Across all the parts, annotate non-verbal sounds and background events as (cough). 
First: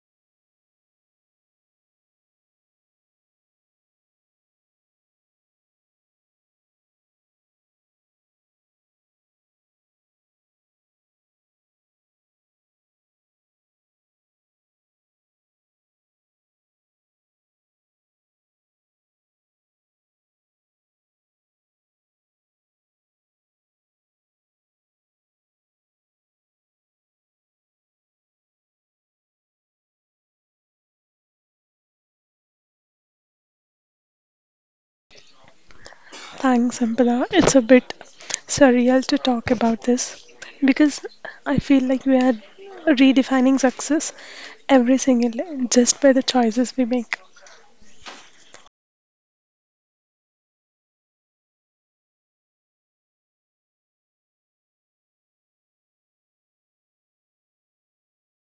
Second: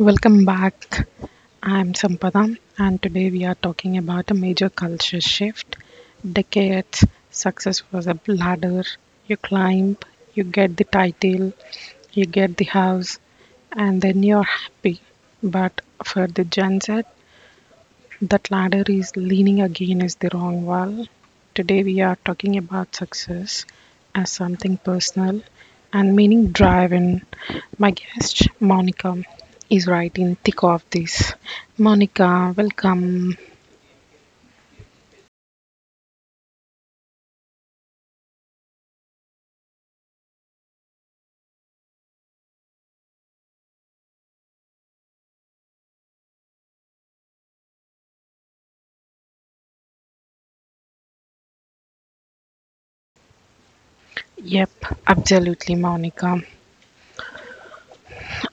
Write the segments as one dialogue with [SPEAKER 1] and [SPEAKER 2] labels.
[SPEAKER 1] Welcome back. I'm Sampada, and today we are talking about a major culture shift. Decades, success was a ladder. You climb, you get the title, you get the house, and then you're happy. But for the Gen Z, that ladder is leaning against the wrong wall. Today, we are talking about success as something personal and meaning driven. My guest, Monica, is right in thick of this. Monica, welcome.
[SPEAKER 2] Thanks, Ampala. It's a bit surreal to talk about this because I feel like we are redefining success every single day just by the choices we make.
[SPEAKER 1] Yep, absolutely, Monica.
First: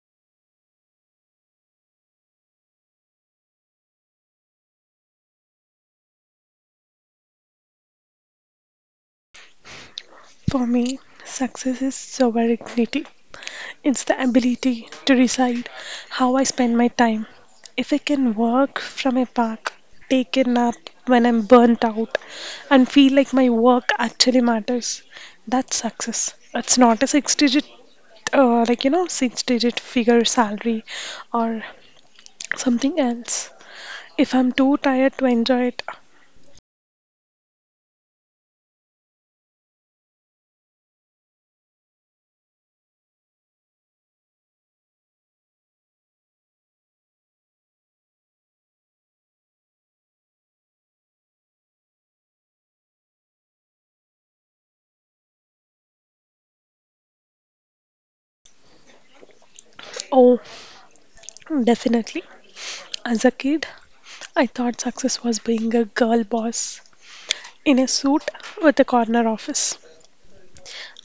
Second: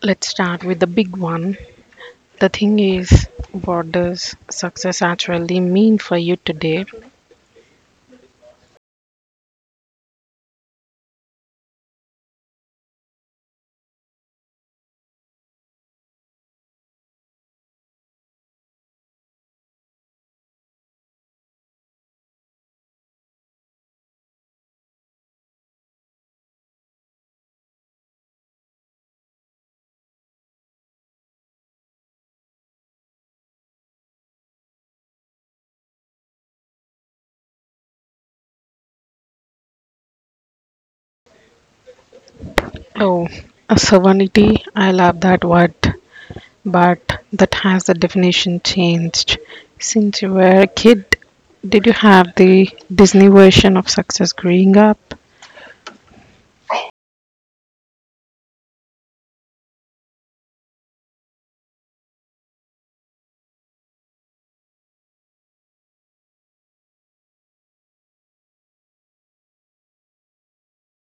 [SPEAKER 1] Let's start with the big one. The thing is, what does success actually mean for you today?
[SPEAKER 2] For me, success is sovereignty. It's the ability to decide how I spend my time. If I can work from a park, take a nap when I'm burnt out, and feel like my work actually matters, that's success. It's not a six digit like you know six digit figure salary or something else if I'm too tired to enjoy it.
[SPEAKER 1] Oh, sovereignty. I love that word. But that has the definition changed. Since you were a kid, did you have the Disney version of success growing up?
[SPEAKER 2] Oh, definitely. As a kid, I thought success was being a girl boss in a suit with a corner office.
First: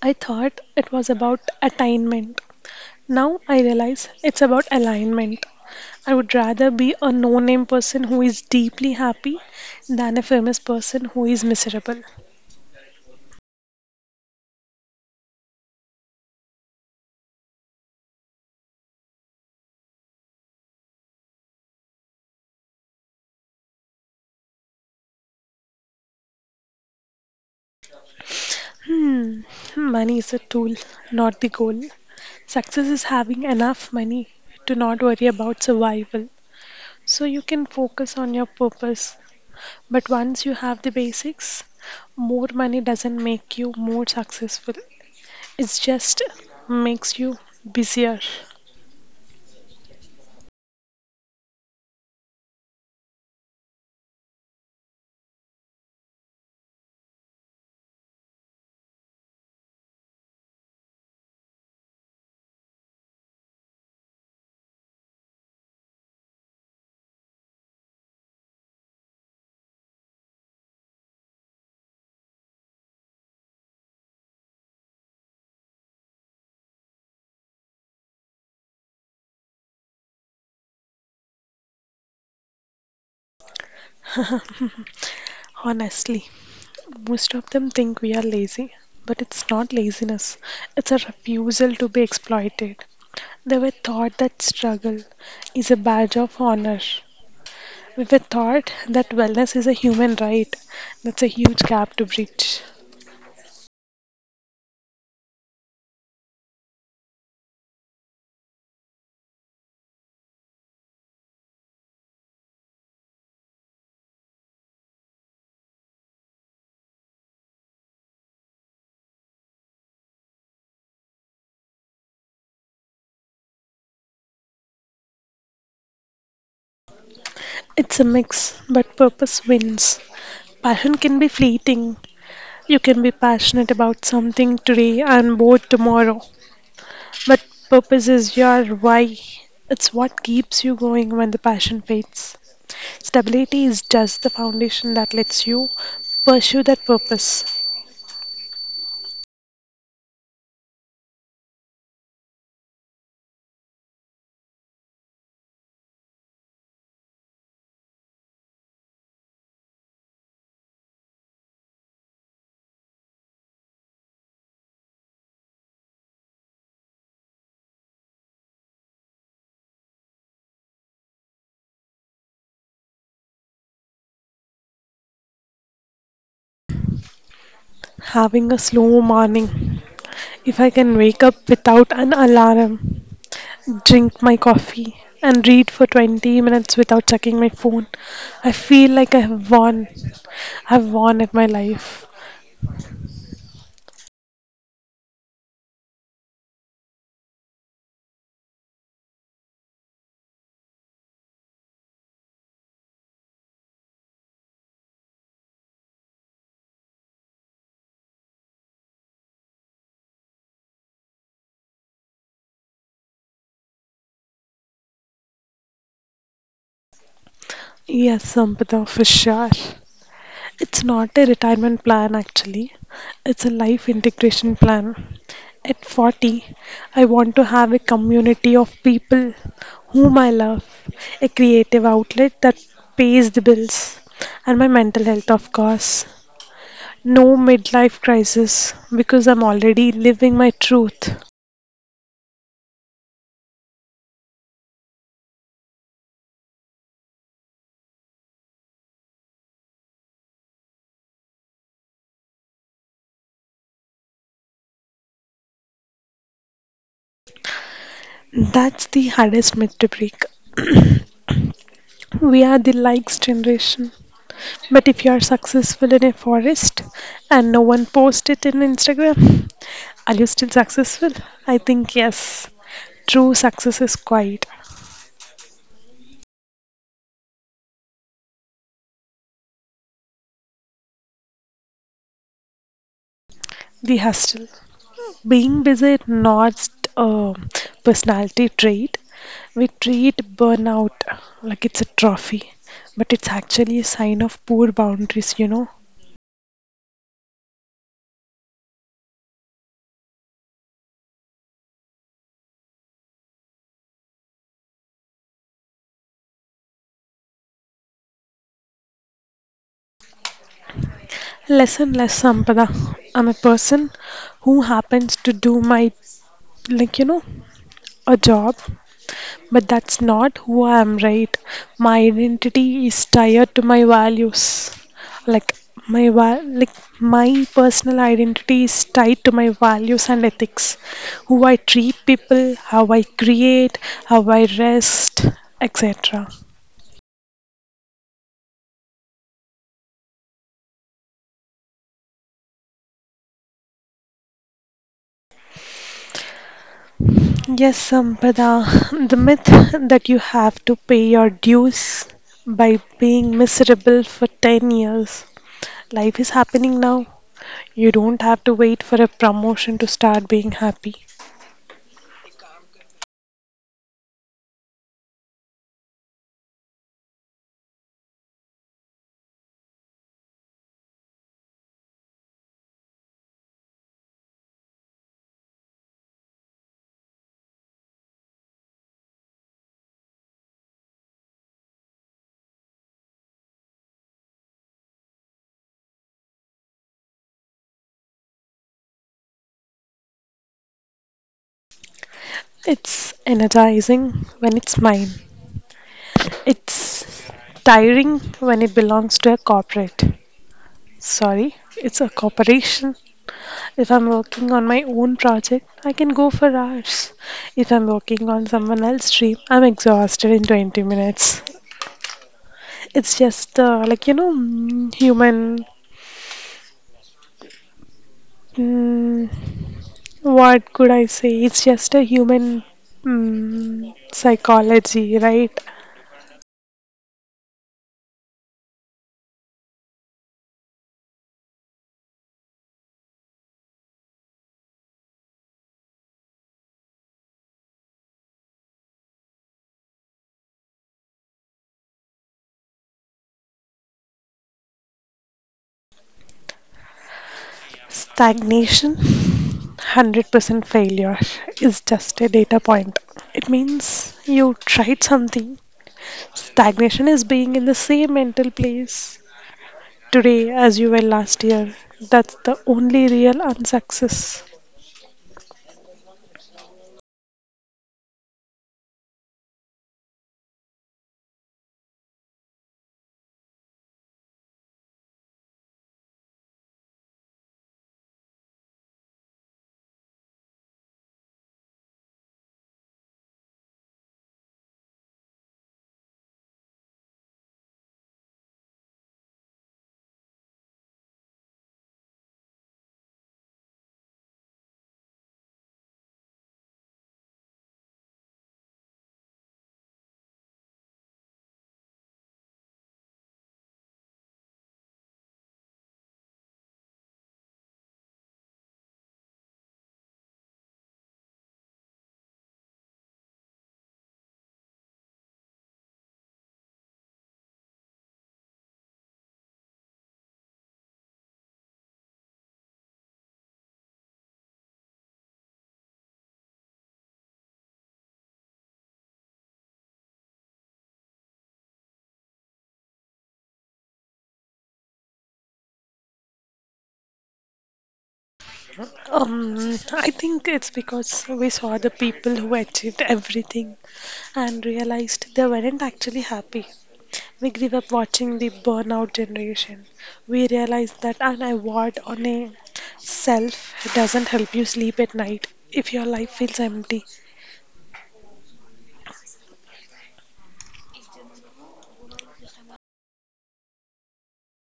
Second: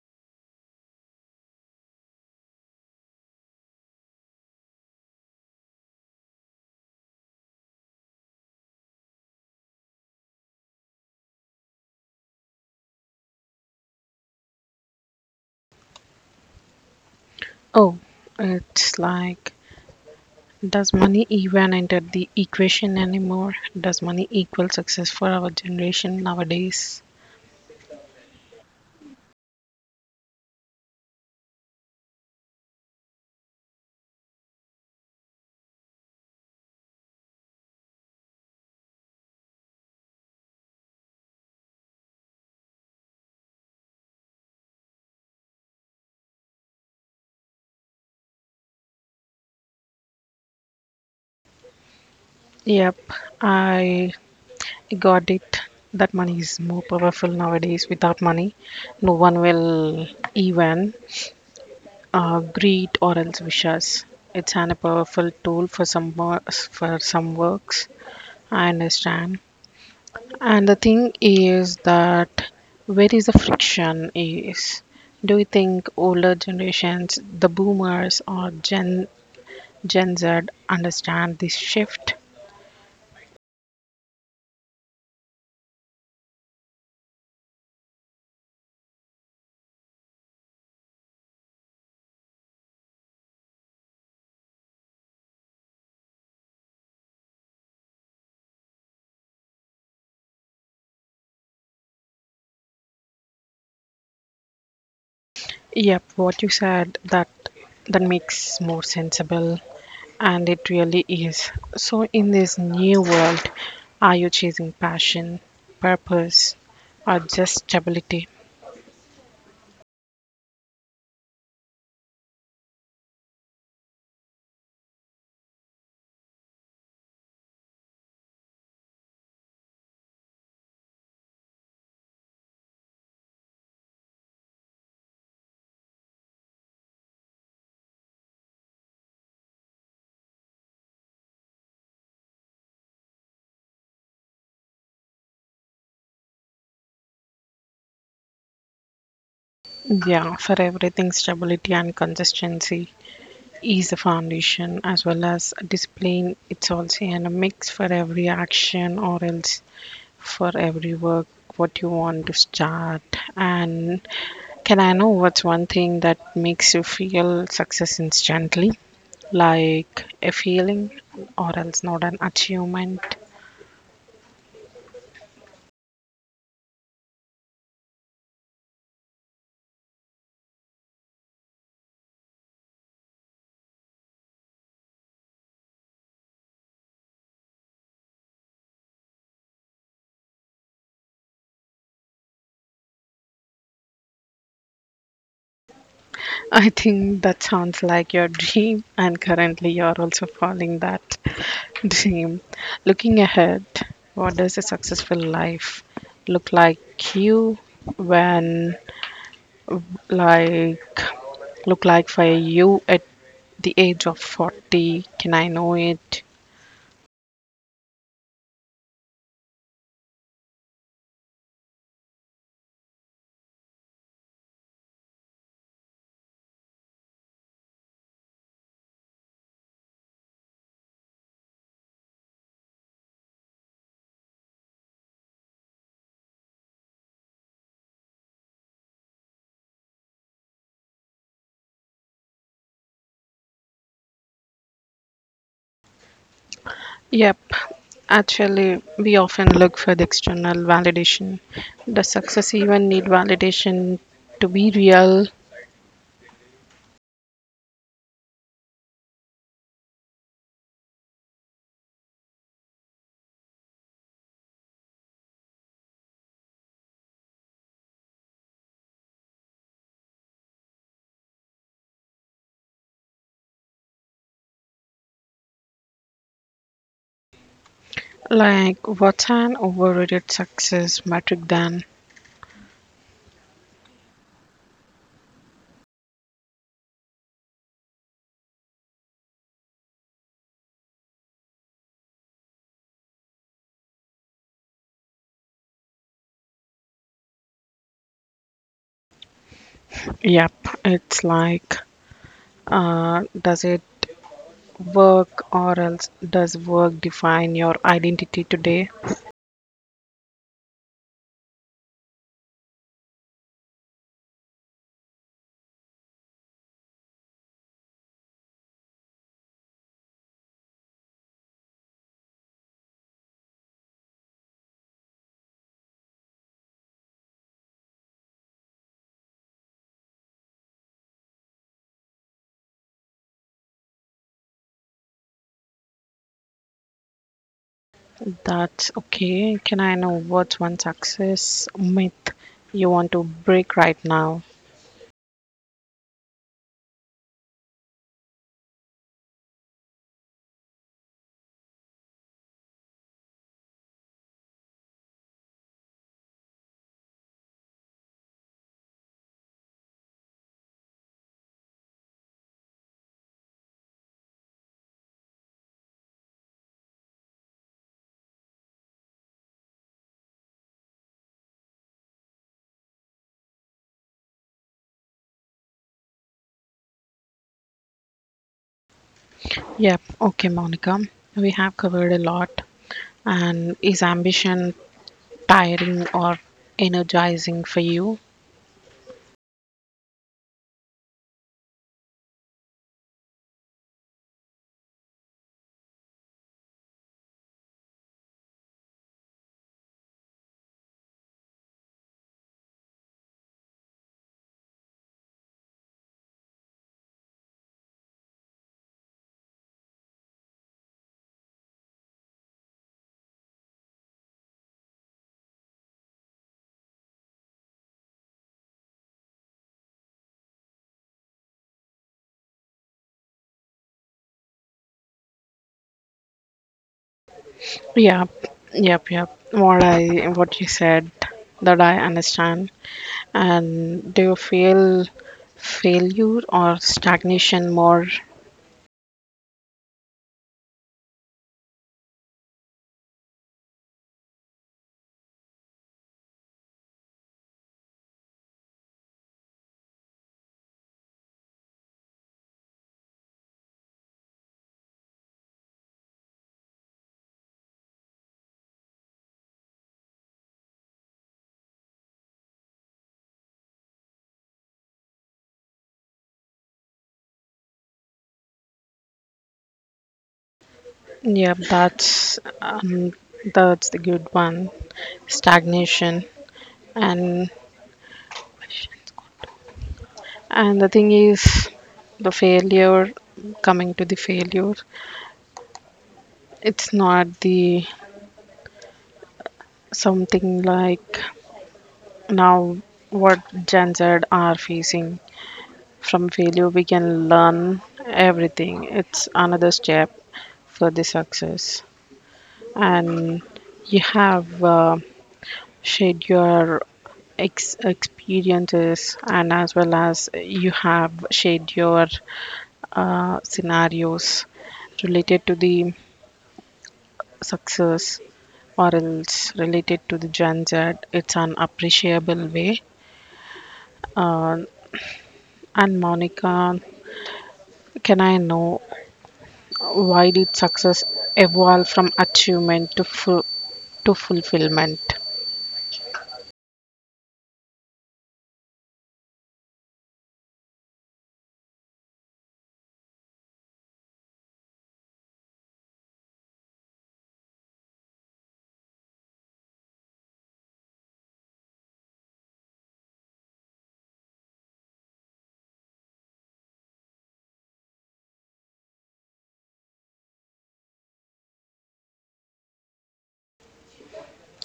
[SPEAKER 2] I thought it was about attainment. Now I realize it's about alignment. I would rather be a no name person who is deeply happy than a famous person who is miserable.
[SPEAKER 1] Oh, it's like, does money even enter the equation anymore? Does money equal success for our generation nowadays?
[SPEAKER 2] Money is a tool, not the goal. Success is having enough money to not worry about survival. So you can focus on your purpose. But once you have the basics, more money doesn't make you more successful. It just makes you busier,
[SPEAKER 1] Yep, I got it. That money is more powerful nowadays. Without money, no one will even greed or else wishes. It's an, a powerful tool for some for some works. I understand. And the thing is, that where is the friction is? Do you think older generations, the boomers or Gen Z, understand this shift?
[SPEAKER 2] honestly. Most of them think we are lazy, but it's not laziness, it's a refusal to be exploited. They were taught that struggle is a badge of honor with the thought that wellness is a human right. That's a huge gap to bridge.
[SPEAKER 1] Yep, what you said, that that makes more sensible. And it really is. So, in this new world, are you chasing passion, purpose, or just stability?
[SPEAKER 2] It's a mix, but purpose wins. Passion can be fleeting. You can be passionate about something today and bored tomorrow. But purpose is your why. It's what keeps you going when the passion fades. Stability is just the foundation that lets you pursue that purpose.
[SPEAKER 1] Yeah, for everything, stability and consistency is the foundation, as well as discipline. It's also in a mix for every action, or else for every work, what you want to start. And can I know what's one thing that makes you feel success instantly? Like a feeling or else not an achievement?
[SPEAKER 2] Having a slow morning. If I can wake up without an alarm, drink my coffee, and read for 20 minutes without checking my phone. I feel like I have won. I've won at my life.
[SPEAKER 1] (laughs) I think that sounds like your dream, and currently you're also following that (laughs) dream. Looking ahead, what does a successful life look like you when like look like for you at the age of 40? Can I know it?
[SPEAKER 2] Yes, Sampata, for sure. It's not a retirement plan actually, it's a life integration plan. At 40, I want to have a community of people whom I love, a creative outlet that pays the bills, and my mental health, of course. No midlife crisis because I'm already living my truth.
[SPEAKER 1] Yep. Actually, we often look for the external validation. Does success even need validation to be real?
[SPEAKER 2] That's the hardest myth to break. We are the likes generation. But if you are successful in a forest and no one posts it in Instagram, are you still successful? I think yes. True success is quiet.
[SPEAKER 1] Like, what's an overrated success metric then?
[SPEAKER 2] The hustle. Being busy is not a personality trait. We treat burnout like it's a trophy, but it's actually a sign of poor boundaries.
[SPEAKER 1] Yep, it's like, does it work, or else does work define your identity today?
[SPEAKER 2] Less and less, Sampada. I'm a person who happens to do my like you know a job, but that's not who I am, right? My identity is tied to my values. Like my va- like my personal identity is tied to my values and ethics. Who I treat people, how I create, how I rest, etc.
[SPEAKER 1] That's okay. Can I know what's one success myth you want to break right now?
[SPEAKER 2] Yes, Sampada. The myth that you have to pay your dues by being miserable for 10 years. Life is happening now. You don't have to wait for a promotion to start being happy.
[SPEAKER 1] Yep, okay, Monica. We have covered a lot. And is ambition tiring or energizing for you?
[SPEAKER 2] It's energizing when it's mine. It's tiring when it belongs to a corporate. Sorry, it's a corporation. If I'm working on my own project, I can go for hours. If I'm working on someone else's dream, I'm exhausted in 20 minutes. It's just human. Mm, what could I say? It's just a human psychology, right?
[SPEAKER 1] Yep, yep, yep. What you said, that I understand. And do you feel failure or stagnation more?
[SPEAKER 2] Stagnation, 100%. Failure is just a data point. It means you tried something. Stagnation is being in the same mental place today as you were last year. That's the only real unsuccess.
[SPEAKER 1] Yep, that's the good one. Stagnation and the thing is, the failure, coming to the failure, it's not the something like. Now, what Gen Z are facing, from failure, we can learn everything. It's another step for the success. And you have shared your experiences, and as well as you have shared your scenarios related to the success or else related to the Gen Z. It's an appreciable way. And Monica, can I know, why did success evolve from achievement to to fulfillment?
[SPEAKER 2] Um, I think it's because we saw the people who achieved everything and realized they weren't actually happy. We grew up watching the burnout generation. We realized that an award on a self doesn't help you sleep at night if your life feels empty.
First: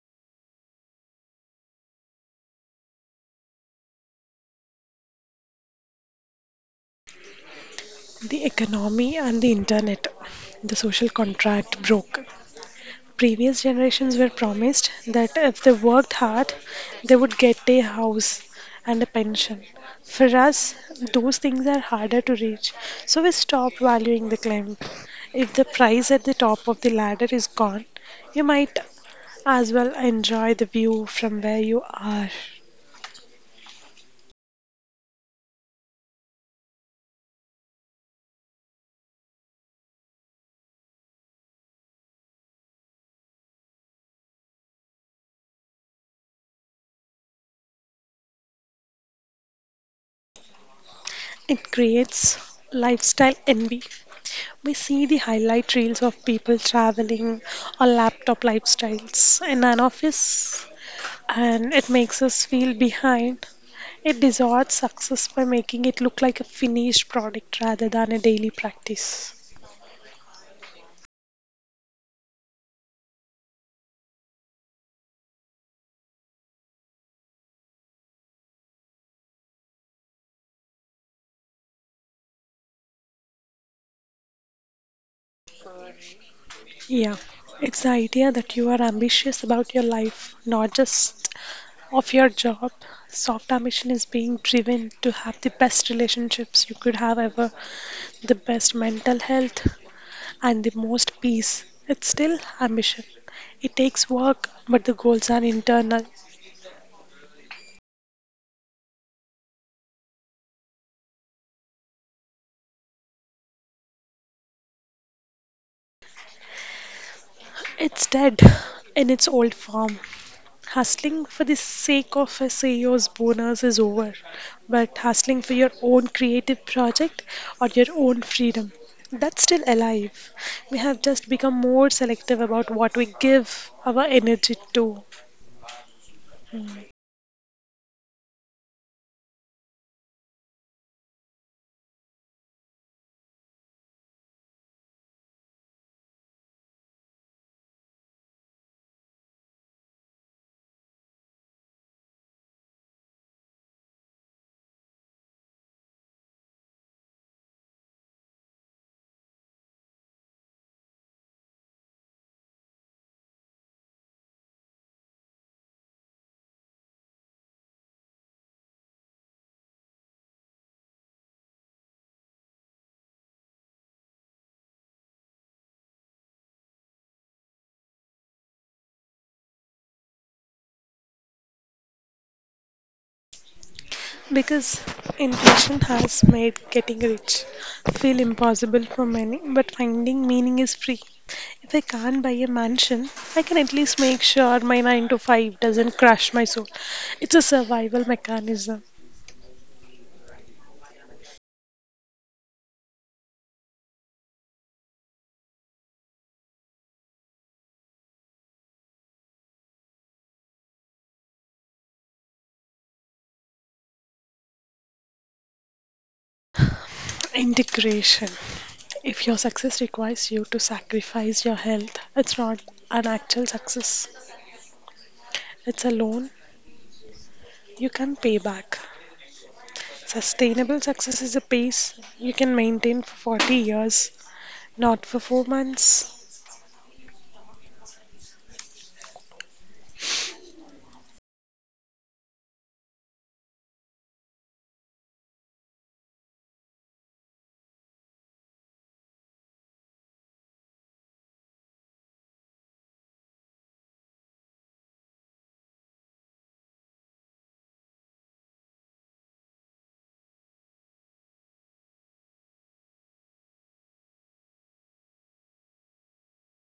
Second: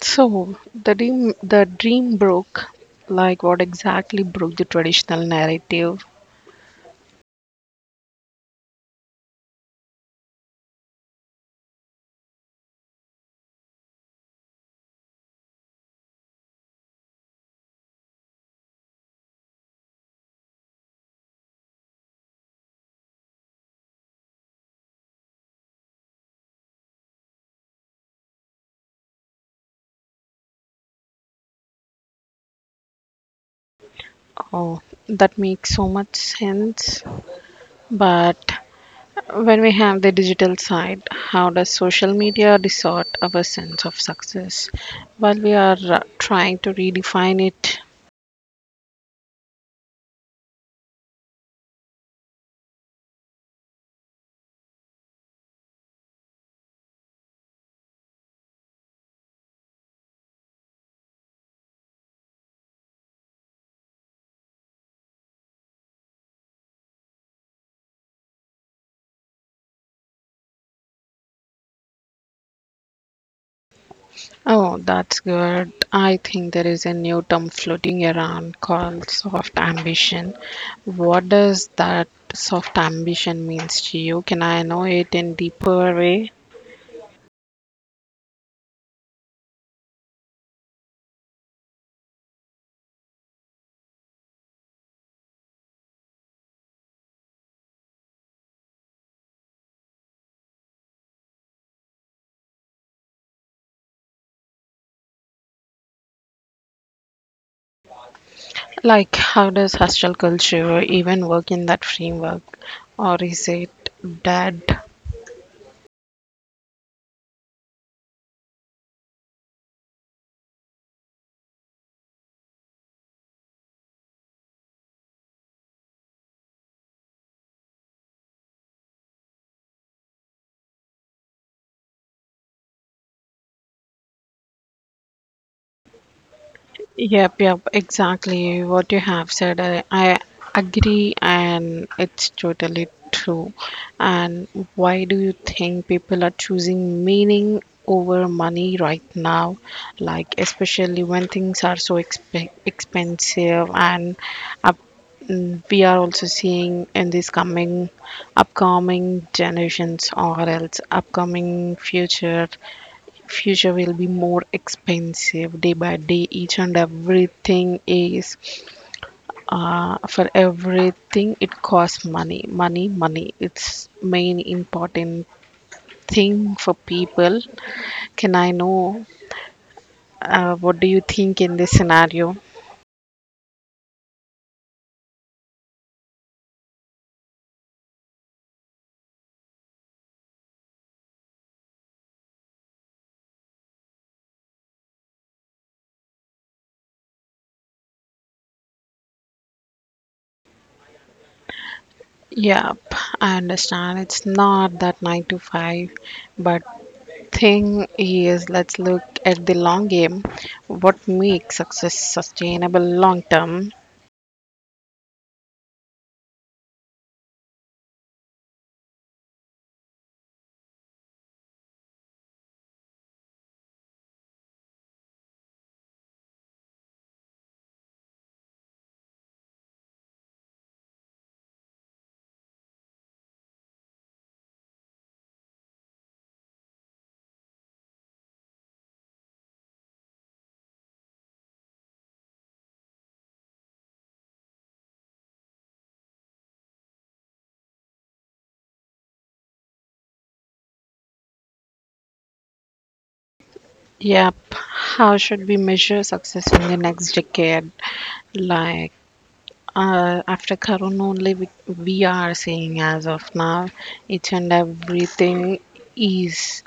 [SPEAKER 1] So the dream broke, like what exactly broke the traditional narrative.
[SPEAKER 2] The economy and the internet, the social contract broke. Previous generations were promised that if they worked hard, they would get a house and a pension. For us, those things are harder to reach, so we stop valuing the climb. If the prize at the top of the ladder is gone, you might as well enjoy the view from where you are.
[SPEAKER 1] Oh, that makes so much sense. But when we have the digital side, how does social media distort our sense of success? While we are trying to redefine it.
[SPEAKER 2] It creates lifestyle envy. We see the highlight reels of people traveling or laptop lifestyles, and none of us and it makes us feel behind. It distorts success by making it look like a finished product rather than a daily practice.
[SPEAKER 1] Oh, that's good. I think there is a new term floating around called soft ambition. What does that soft ambition means to you? Can I know it in deeper way?
[SPEAKER 2] Yeah, it's the idea that you are ambitious about your life, not just of your job. Soft ambition is being driven to have the best relationships you could have ever, the best mental health, and the most peace. It's still ambition. It takes work, but the goals are internal.
[SPEAKER 1] Like, how does hostile culture even work in that framework? Or is it dead?
[SPEAKER 2] It's dead in its old form. Hustling for the sake of a CEO's bonus is over, but hustling for your own creative project or your own freedom, that's still alive. We have just become more selective about what we give our energy to
[SPEAKER 1] Yep, yep, exactly what you have said. I agree, and it's totally true. And why do you think people are choosing meaning over money right now? Like, especially when things are so expensive, and up, we are also seeing in these coming, upcoming generations, or else upcoming future will be more expensive day by day. Each and everything is, for everything it costs money money money. It's main important thing for people. Can I know, what do you think in this scenario?
[SPEAKER 2] because inflation has made getting rich feel impossible for many, but finding meaning is free. If I can't buy a mansion, I can at least make sure my 9 to 5 doesn't crush my soul. It's a survival mechanism.
[SPEAKER 1] Yep, I understand. It's not that 9 to 5, but thing is, let's look at the long game. What makes success sustainable long term?
[SPEAKER 2] Integration. If your success requires you to sacrifice your health, it's not an actual success. It's a loan you can pay back. Sustainable success is a pace you can maintain for 40 years, not for 4 months.
[SPEAKER 1] Yep. How should we measure success in the next decade? Like, after Corona, only we are seeing as of now, each and everything is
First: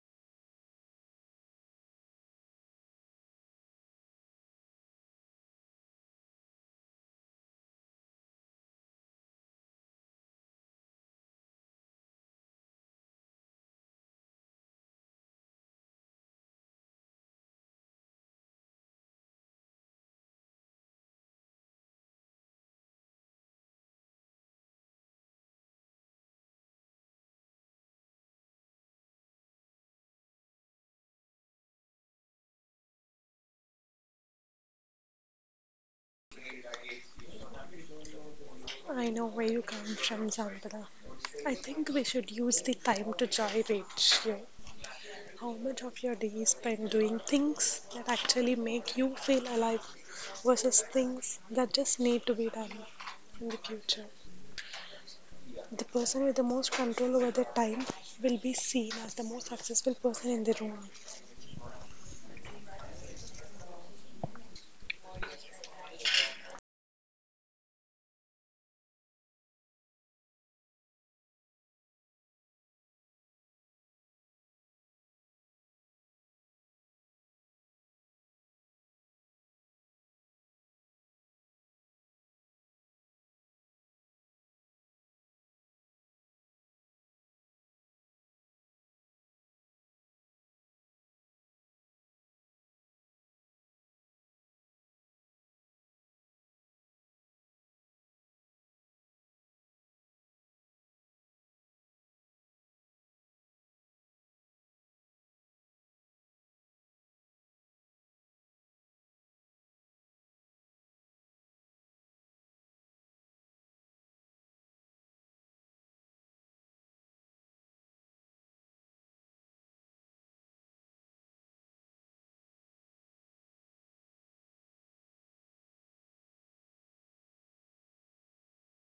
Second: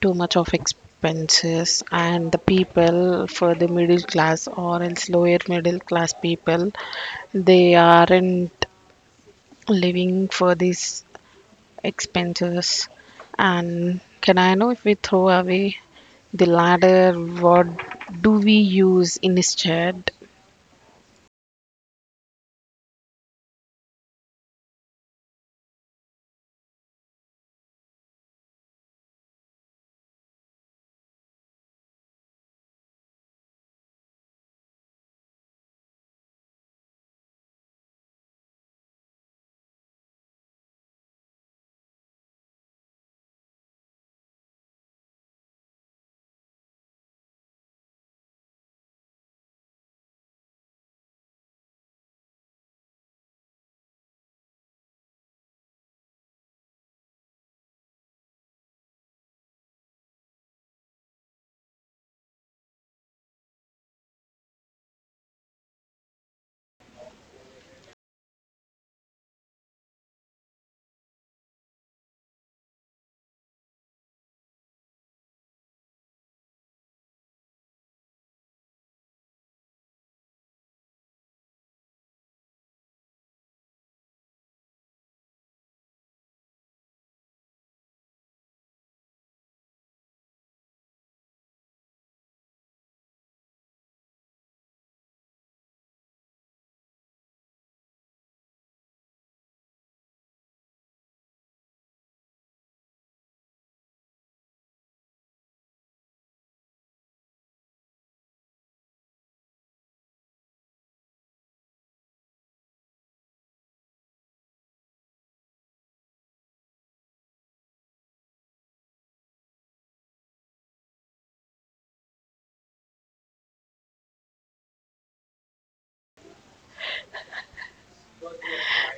[SPEAKER 1] too much of expenses, and the people for the middle class or else lower middle class people, they aren't living for this expenses. And can I know, if we throw away the ladder, what do we use instead?
[SPEAKER 2] I know where you come from, Sambala. I think we should use the time to joy ratio. How much of your day is spent doing things that actually make you feel alive versus things that just need to be done in the future? The person with the most control over their time will be seen as the most successful person in the room.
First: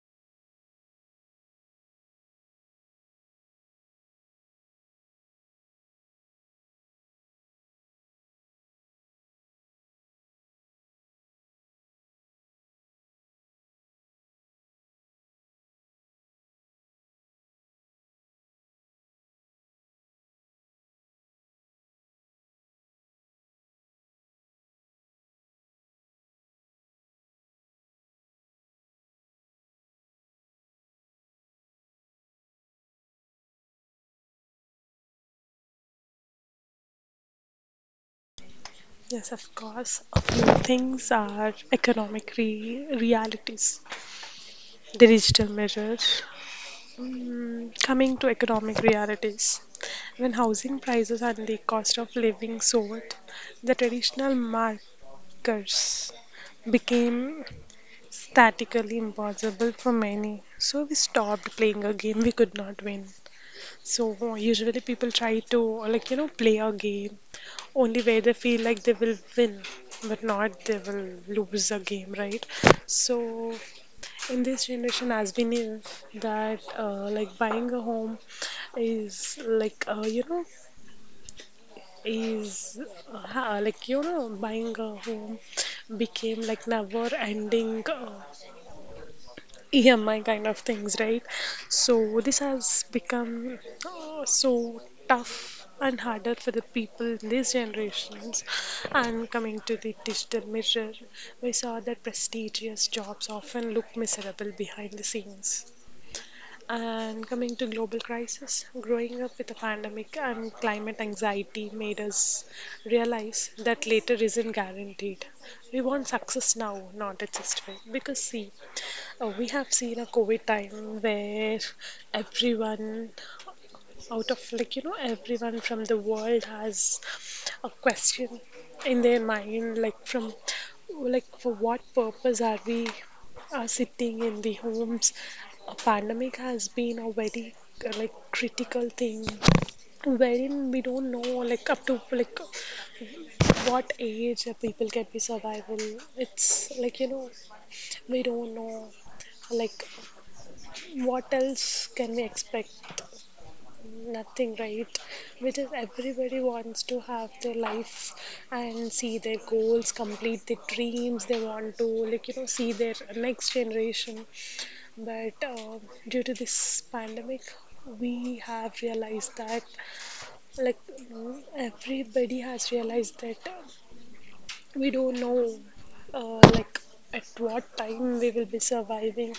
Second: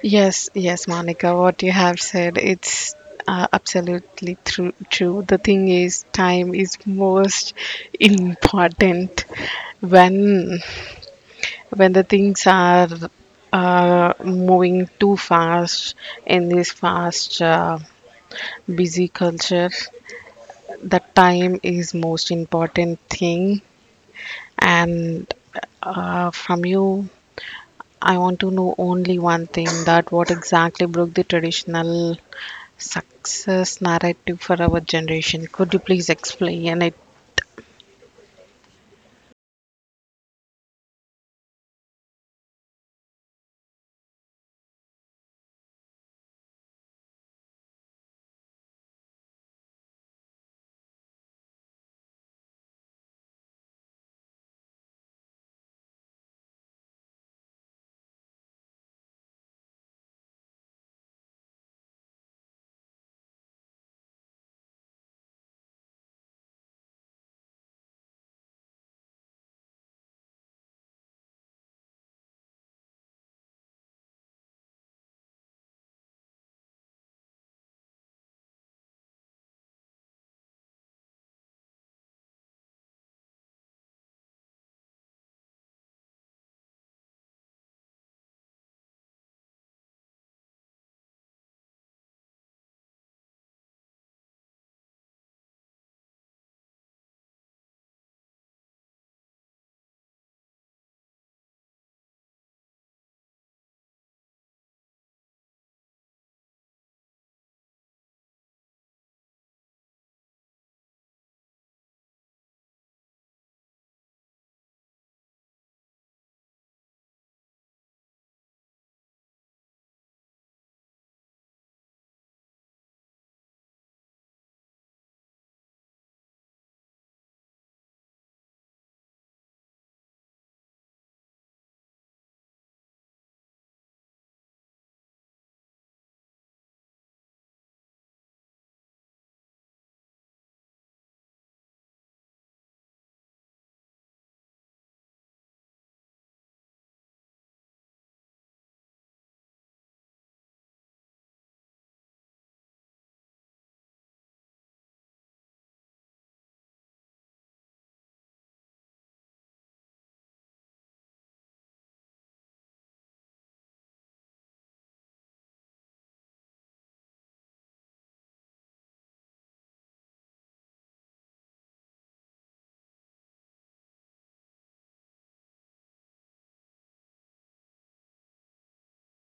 [SPEAKER 1] Yes, yes, Monica, what you have said, it's absolutely true, true. The thing is, time is most important when the things are moving too fast in this fast, busy culture. The time is most important thing, and from you I want to know only one thing: that what exactly broke the traditional success narrative for our generation? Could you please explain it?
[SPEAKER 2] Yes, of course. A few things are economic realities, the digital measures. Coming to economic realities, when housing prices and the cost of living soared, the traditional markers became statically impossible for many. So we stopped playing a game we could not win. So usually people try to play a game only where they feel like they will win, but not they will lose a game, right? So in this generation, as we knew that like buying a home is like you know is buying a home became like never ending EMI kind of things, right? So this has become so tough and harder for the people in these generations. And coming to the digital mirror, we saw that prestigious jobs often look miserable behind the scenes. And coming to global crisis, growing up with a pandemic and climate anxiety made us realize that later isn't guaranteed. We want success now, not a just way. Because see, we have seen a COVID time where everyone out of like you know everyone from the world has a question in their mind like from like for what purpose are we are sitting in the homes. A pandemic has been a very like critical thing wherein we don't know like up to like what age people can be survival. It's like we don't know like what else can we expect. Nothing, right? Because everybody wants to have their life and see their goals, complete their dreams, they want to see their next generation. But due to this pandemic we have realized that like everybody has realized that we don't know like at what time we will be surviving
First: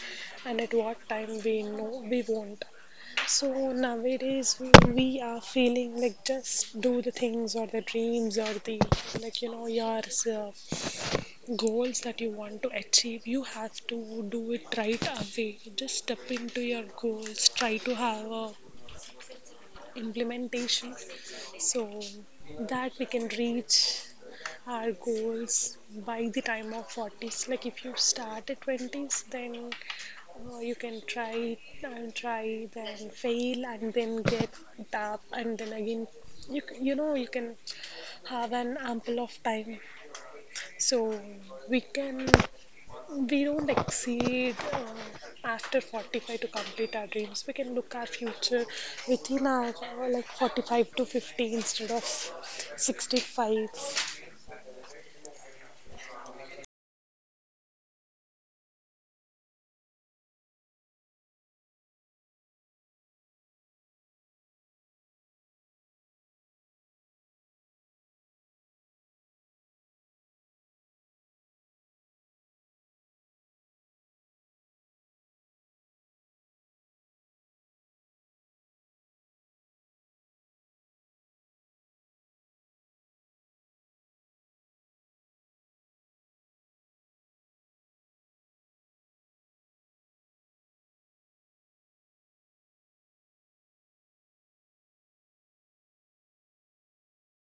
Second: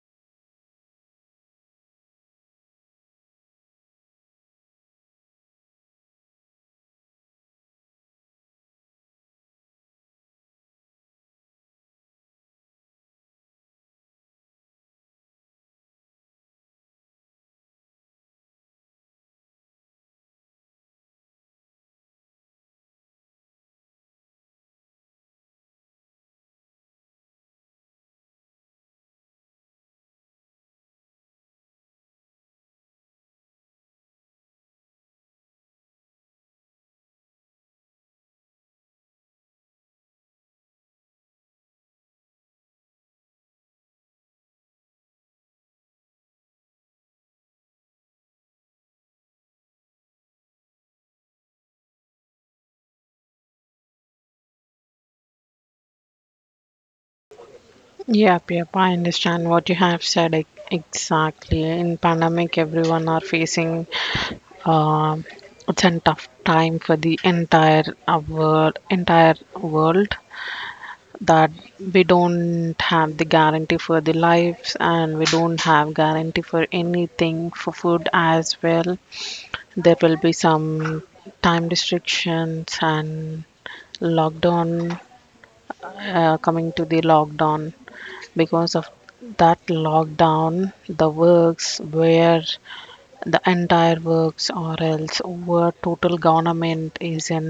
[SPEAKER 2] and at what time we know we won't. So nowadays we are feeling like just do the things or the dreams or the your uh, goals that you want to achieve. You have to do it right away. Just step into your goals. Try to have a implementation so that we can reach our goals by the time of 40s. Like if you start at 20s, then oh, you can try and try, then fail, and then get up, and then again. You, you know you can have an ample of time, so we can we don't exceed after 45 to complete our dreams. We can look our future within our like 45 to 50 instead of 65.
[SPEAKER 1] Yep, yep, I understand what you have said exactly. In pandemic, everyone are facing um it's a tough time for the entire world, entire world. That we don't have the guarantee for the lives, and we don't have guarantee for anything, for food as well. There will be some time restrictions and lockdown. Coming to the lockdown, because of that lockdown, the works where the entire works or else where total government is in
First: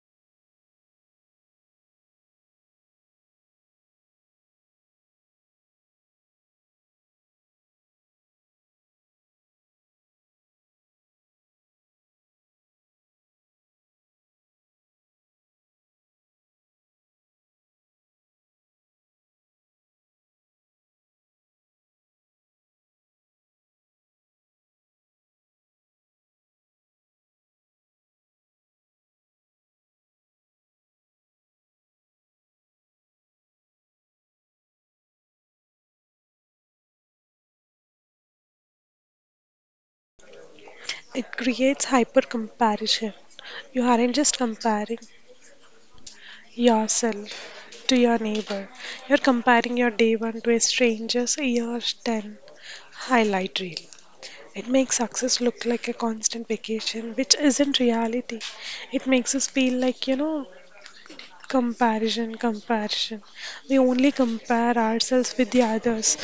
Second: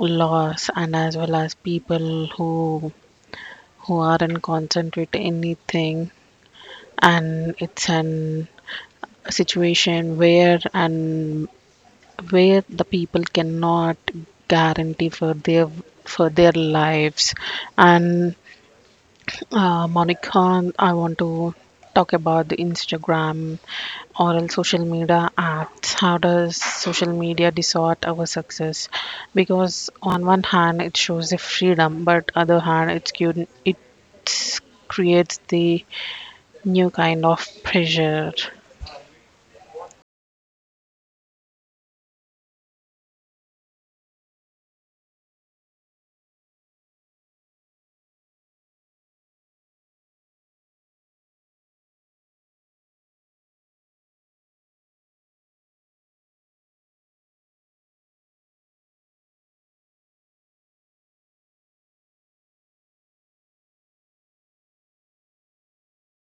[SPEAKER 1] loss, and as well as people who aren't concentrate anything. And it's an a situation where and where the people cannot guarantee for their lives. And Monica, I want to talk about the Instagram or else social media apps. How does social media distort our success, because on one hand it shows the freedom, but other hand it's cute, it creates the new kind of pressure.
[SPEAKER 2] It creates hyper comparison. You aren't just comparing yourself to your neighbor. You're comparing your day one to a stranger's year 10 highlight reel. It makes success look like a constant vacation, which isn't reality. It makes us feel like comparison, comparison. We only compare ourselves with the others,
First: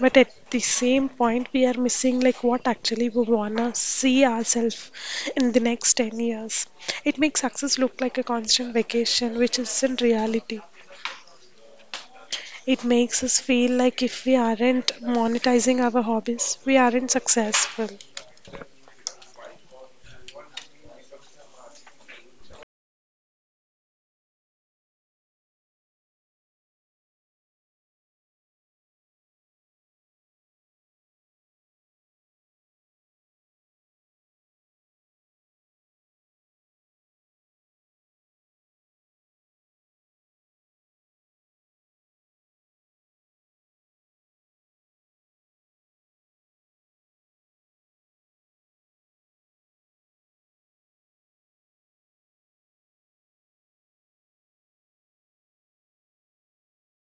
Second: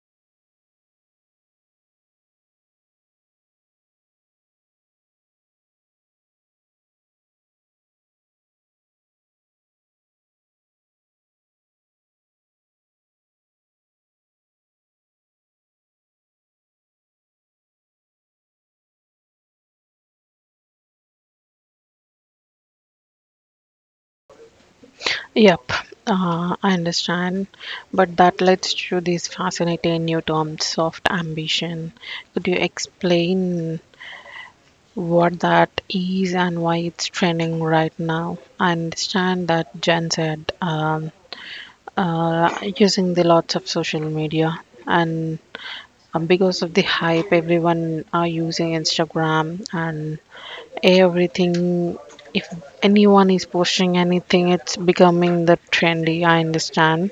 [SPEAKER 2] but at the same point, we are missing like what actually we wanna see ourselves in the next 10 years. It makes success look like a constant vacation, which isn't reality. It makes us feel like if we aren't monetizing our hobbies, we aren't successful.
[SPEAKER 1] Yep, I understand. But that leads to these fascinating new terms of ambition. Could you explain what that is and why it's trending right now? I understand that Jen said using the lots of social media, and because of the hype, everyone are using Instagram and everything. If anyone is posting anything, it's becoming the trendy. I understand,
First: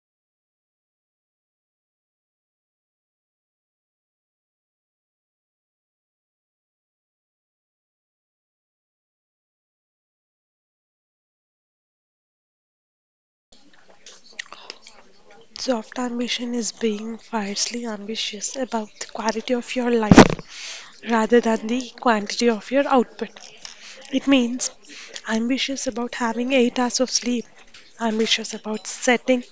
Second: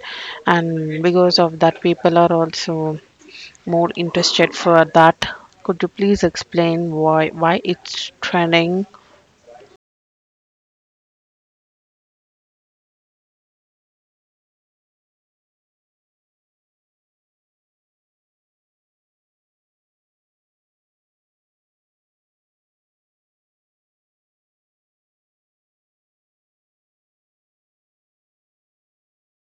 [SPEAKER 1] and because of that people are also more interested for that. Could you please explain why it's trending?
[SPEAKER 2] Soft ambition is being fiercely ambitious about the quality of your life rather than the quantity of your output. It means ambitious about having 8 hours of sleep, ambitious about setting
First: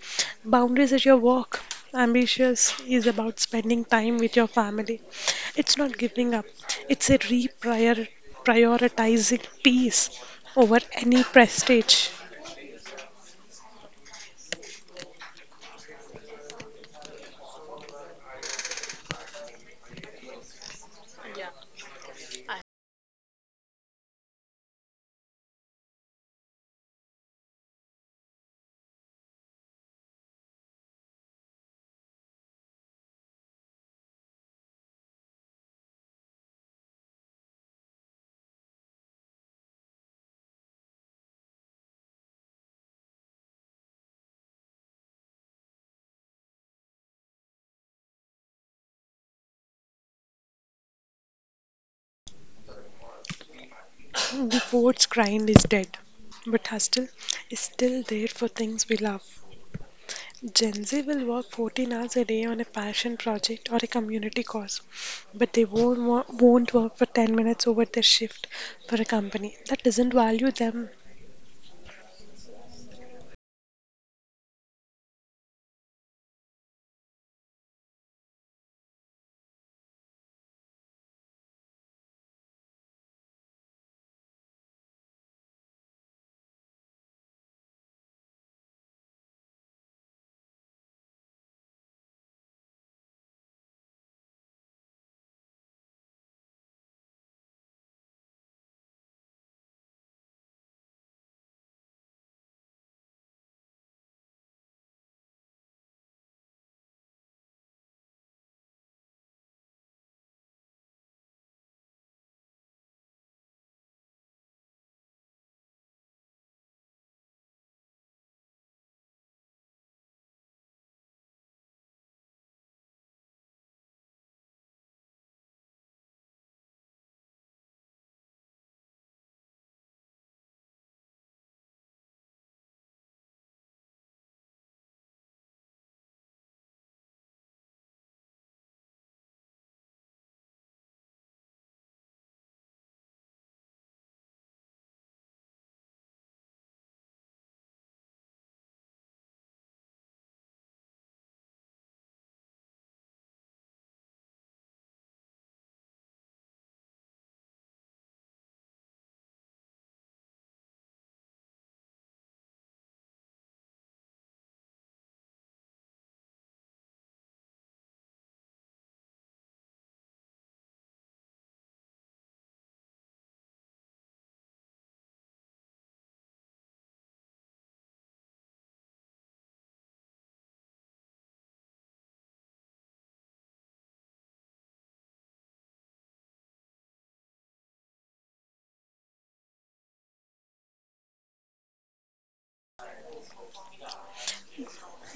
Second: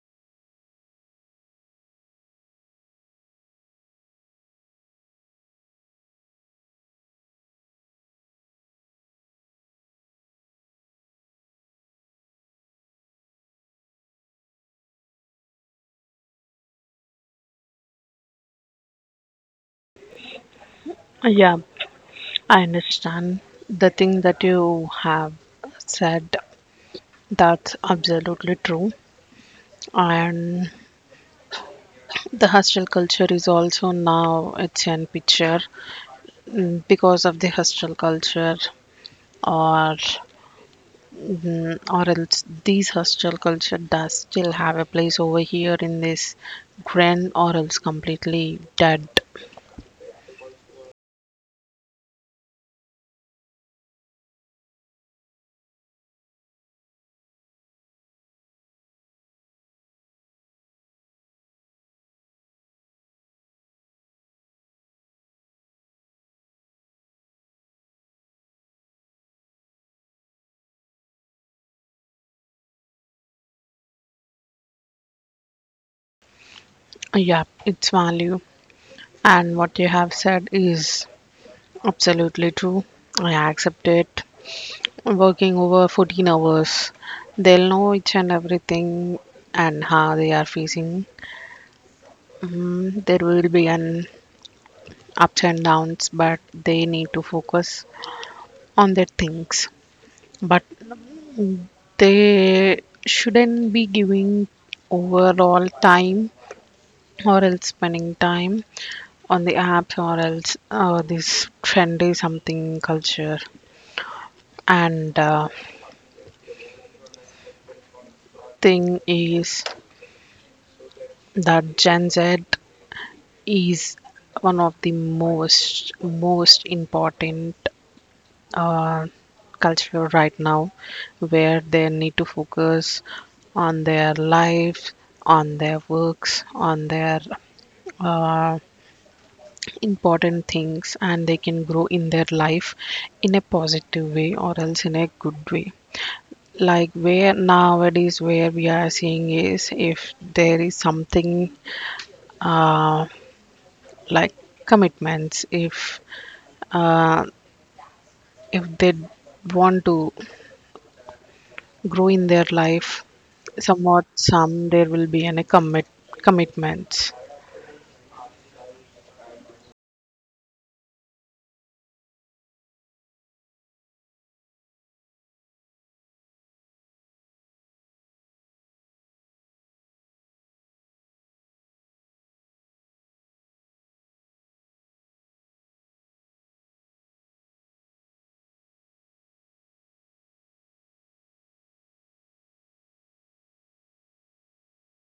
[SPEAKER 2] boundaries at your work, ambitious is about spending time with your family. It's not giving up, it's a reprioritizing peace over any prestige.
[SPEAKER 1] Yeah, I understand. The thing that you have said, that's absolutely true. And the hostel culture is also now it's in picture. Mm, because of the hostel culture, or Or else these hostile culture does still have a place over here in this grand or else completely dead.
[SPEAKER 2] The poet's grind is dead, but hustle is still there for things we love. Gen Z will work 14 hours a day on a passion project or a community cause, but they won't work for 10 minutes over their shift for a company that doesn't value them
[SPEAKER 1] Yeah, its value. And what you have said is absolutely true. I accept it. Working over 14 hours, they'll know each and everything and how they are facing. Mm, there will be an ups and downs, but they need to focus on their things. But they shouldn't be giving overall time or else spending time on the apps or else this trendy something culture. And thing is that Gen Z is one of the most important uh, culture right now, where they need to focus on their life, on their works, on their uh, important things, and they can grow in their life in a positive way or else in a good way. Like where nowadays where we are seeing is, if there is something, uh, like commitments, uh, if they want to grow in their life, somewhat some there will be any commitments.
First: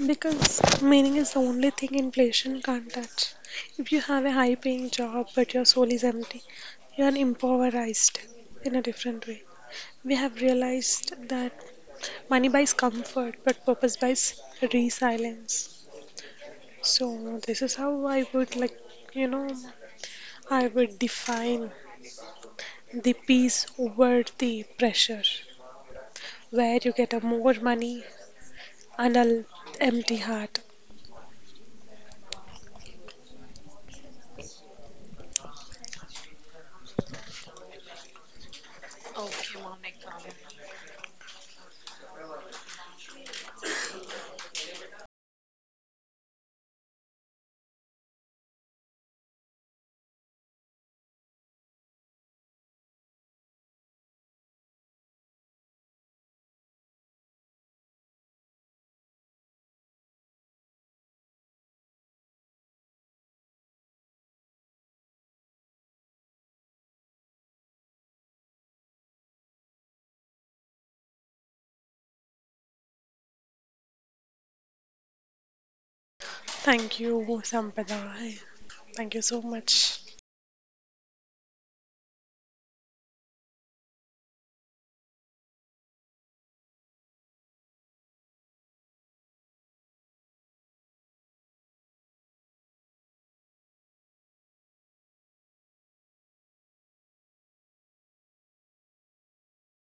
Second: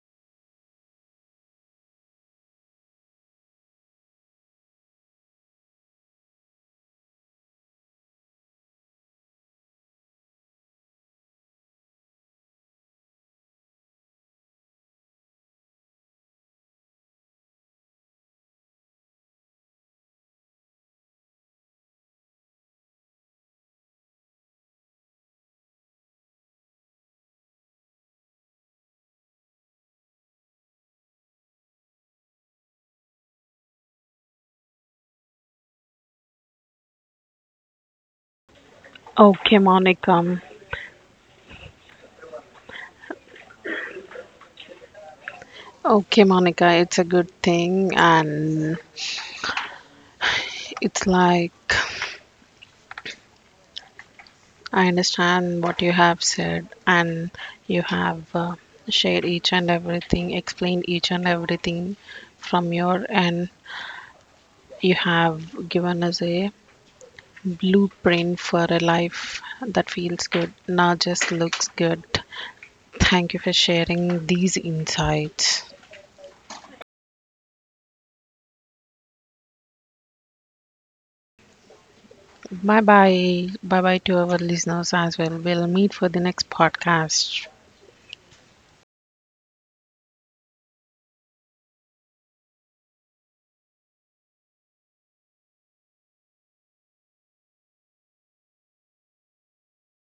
[SPEAKER 2] because meaning is the only thing inflation can't touch. If you have a high paying job but your soul is empty, you are impoverished in a different way. We have realized that money buys comfort but purpose buys resilience. So, this is how I would like, you know, I would define the peace over the pressure, where you get a more money and an empty heart.
[SPEAKER 1] Okay, Monica, it's a good thing, and it's like, I understand what you have said, and you have shared each and everything, explained each and everything from your end. You have given us a blueprint for a life that feels good, not just looks good. Thank you for sharing these insights.
[SPEAKER 2] Thank you, Sampada. Thank you so much.
[SPEAKER 1] Bye bye. Bye bye to our listeners as well. We'll meet for the next podcast.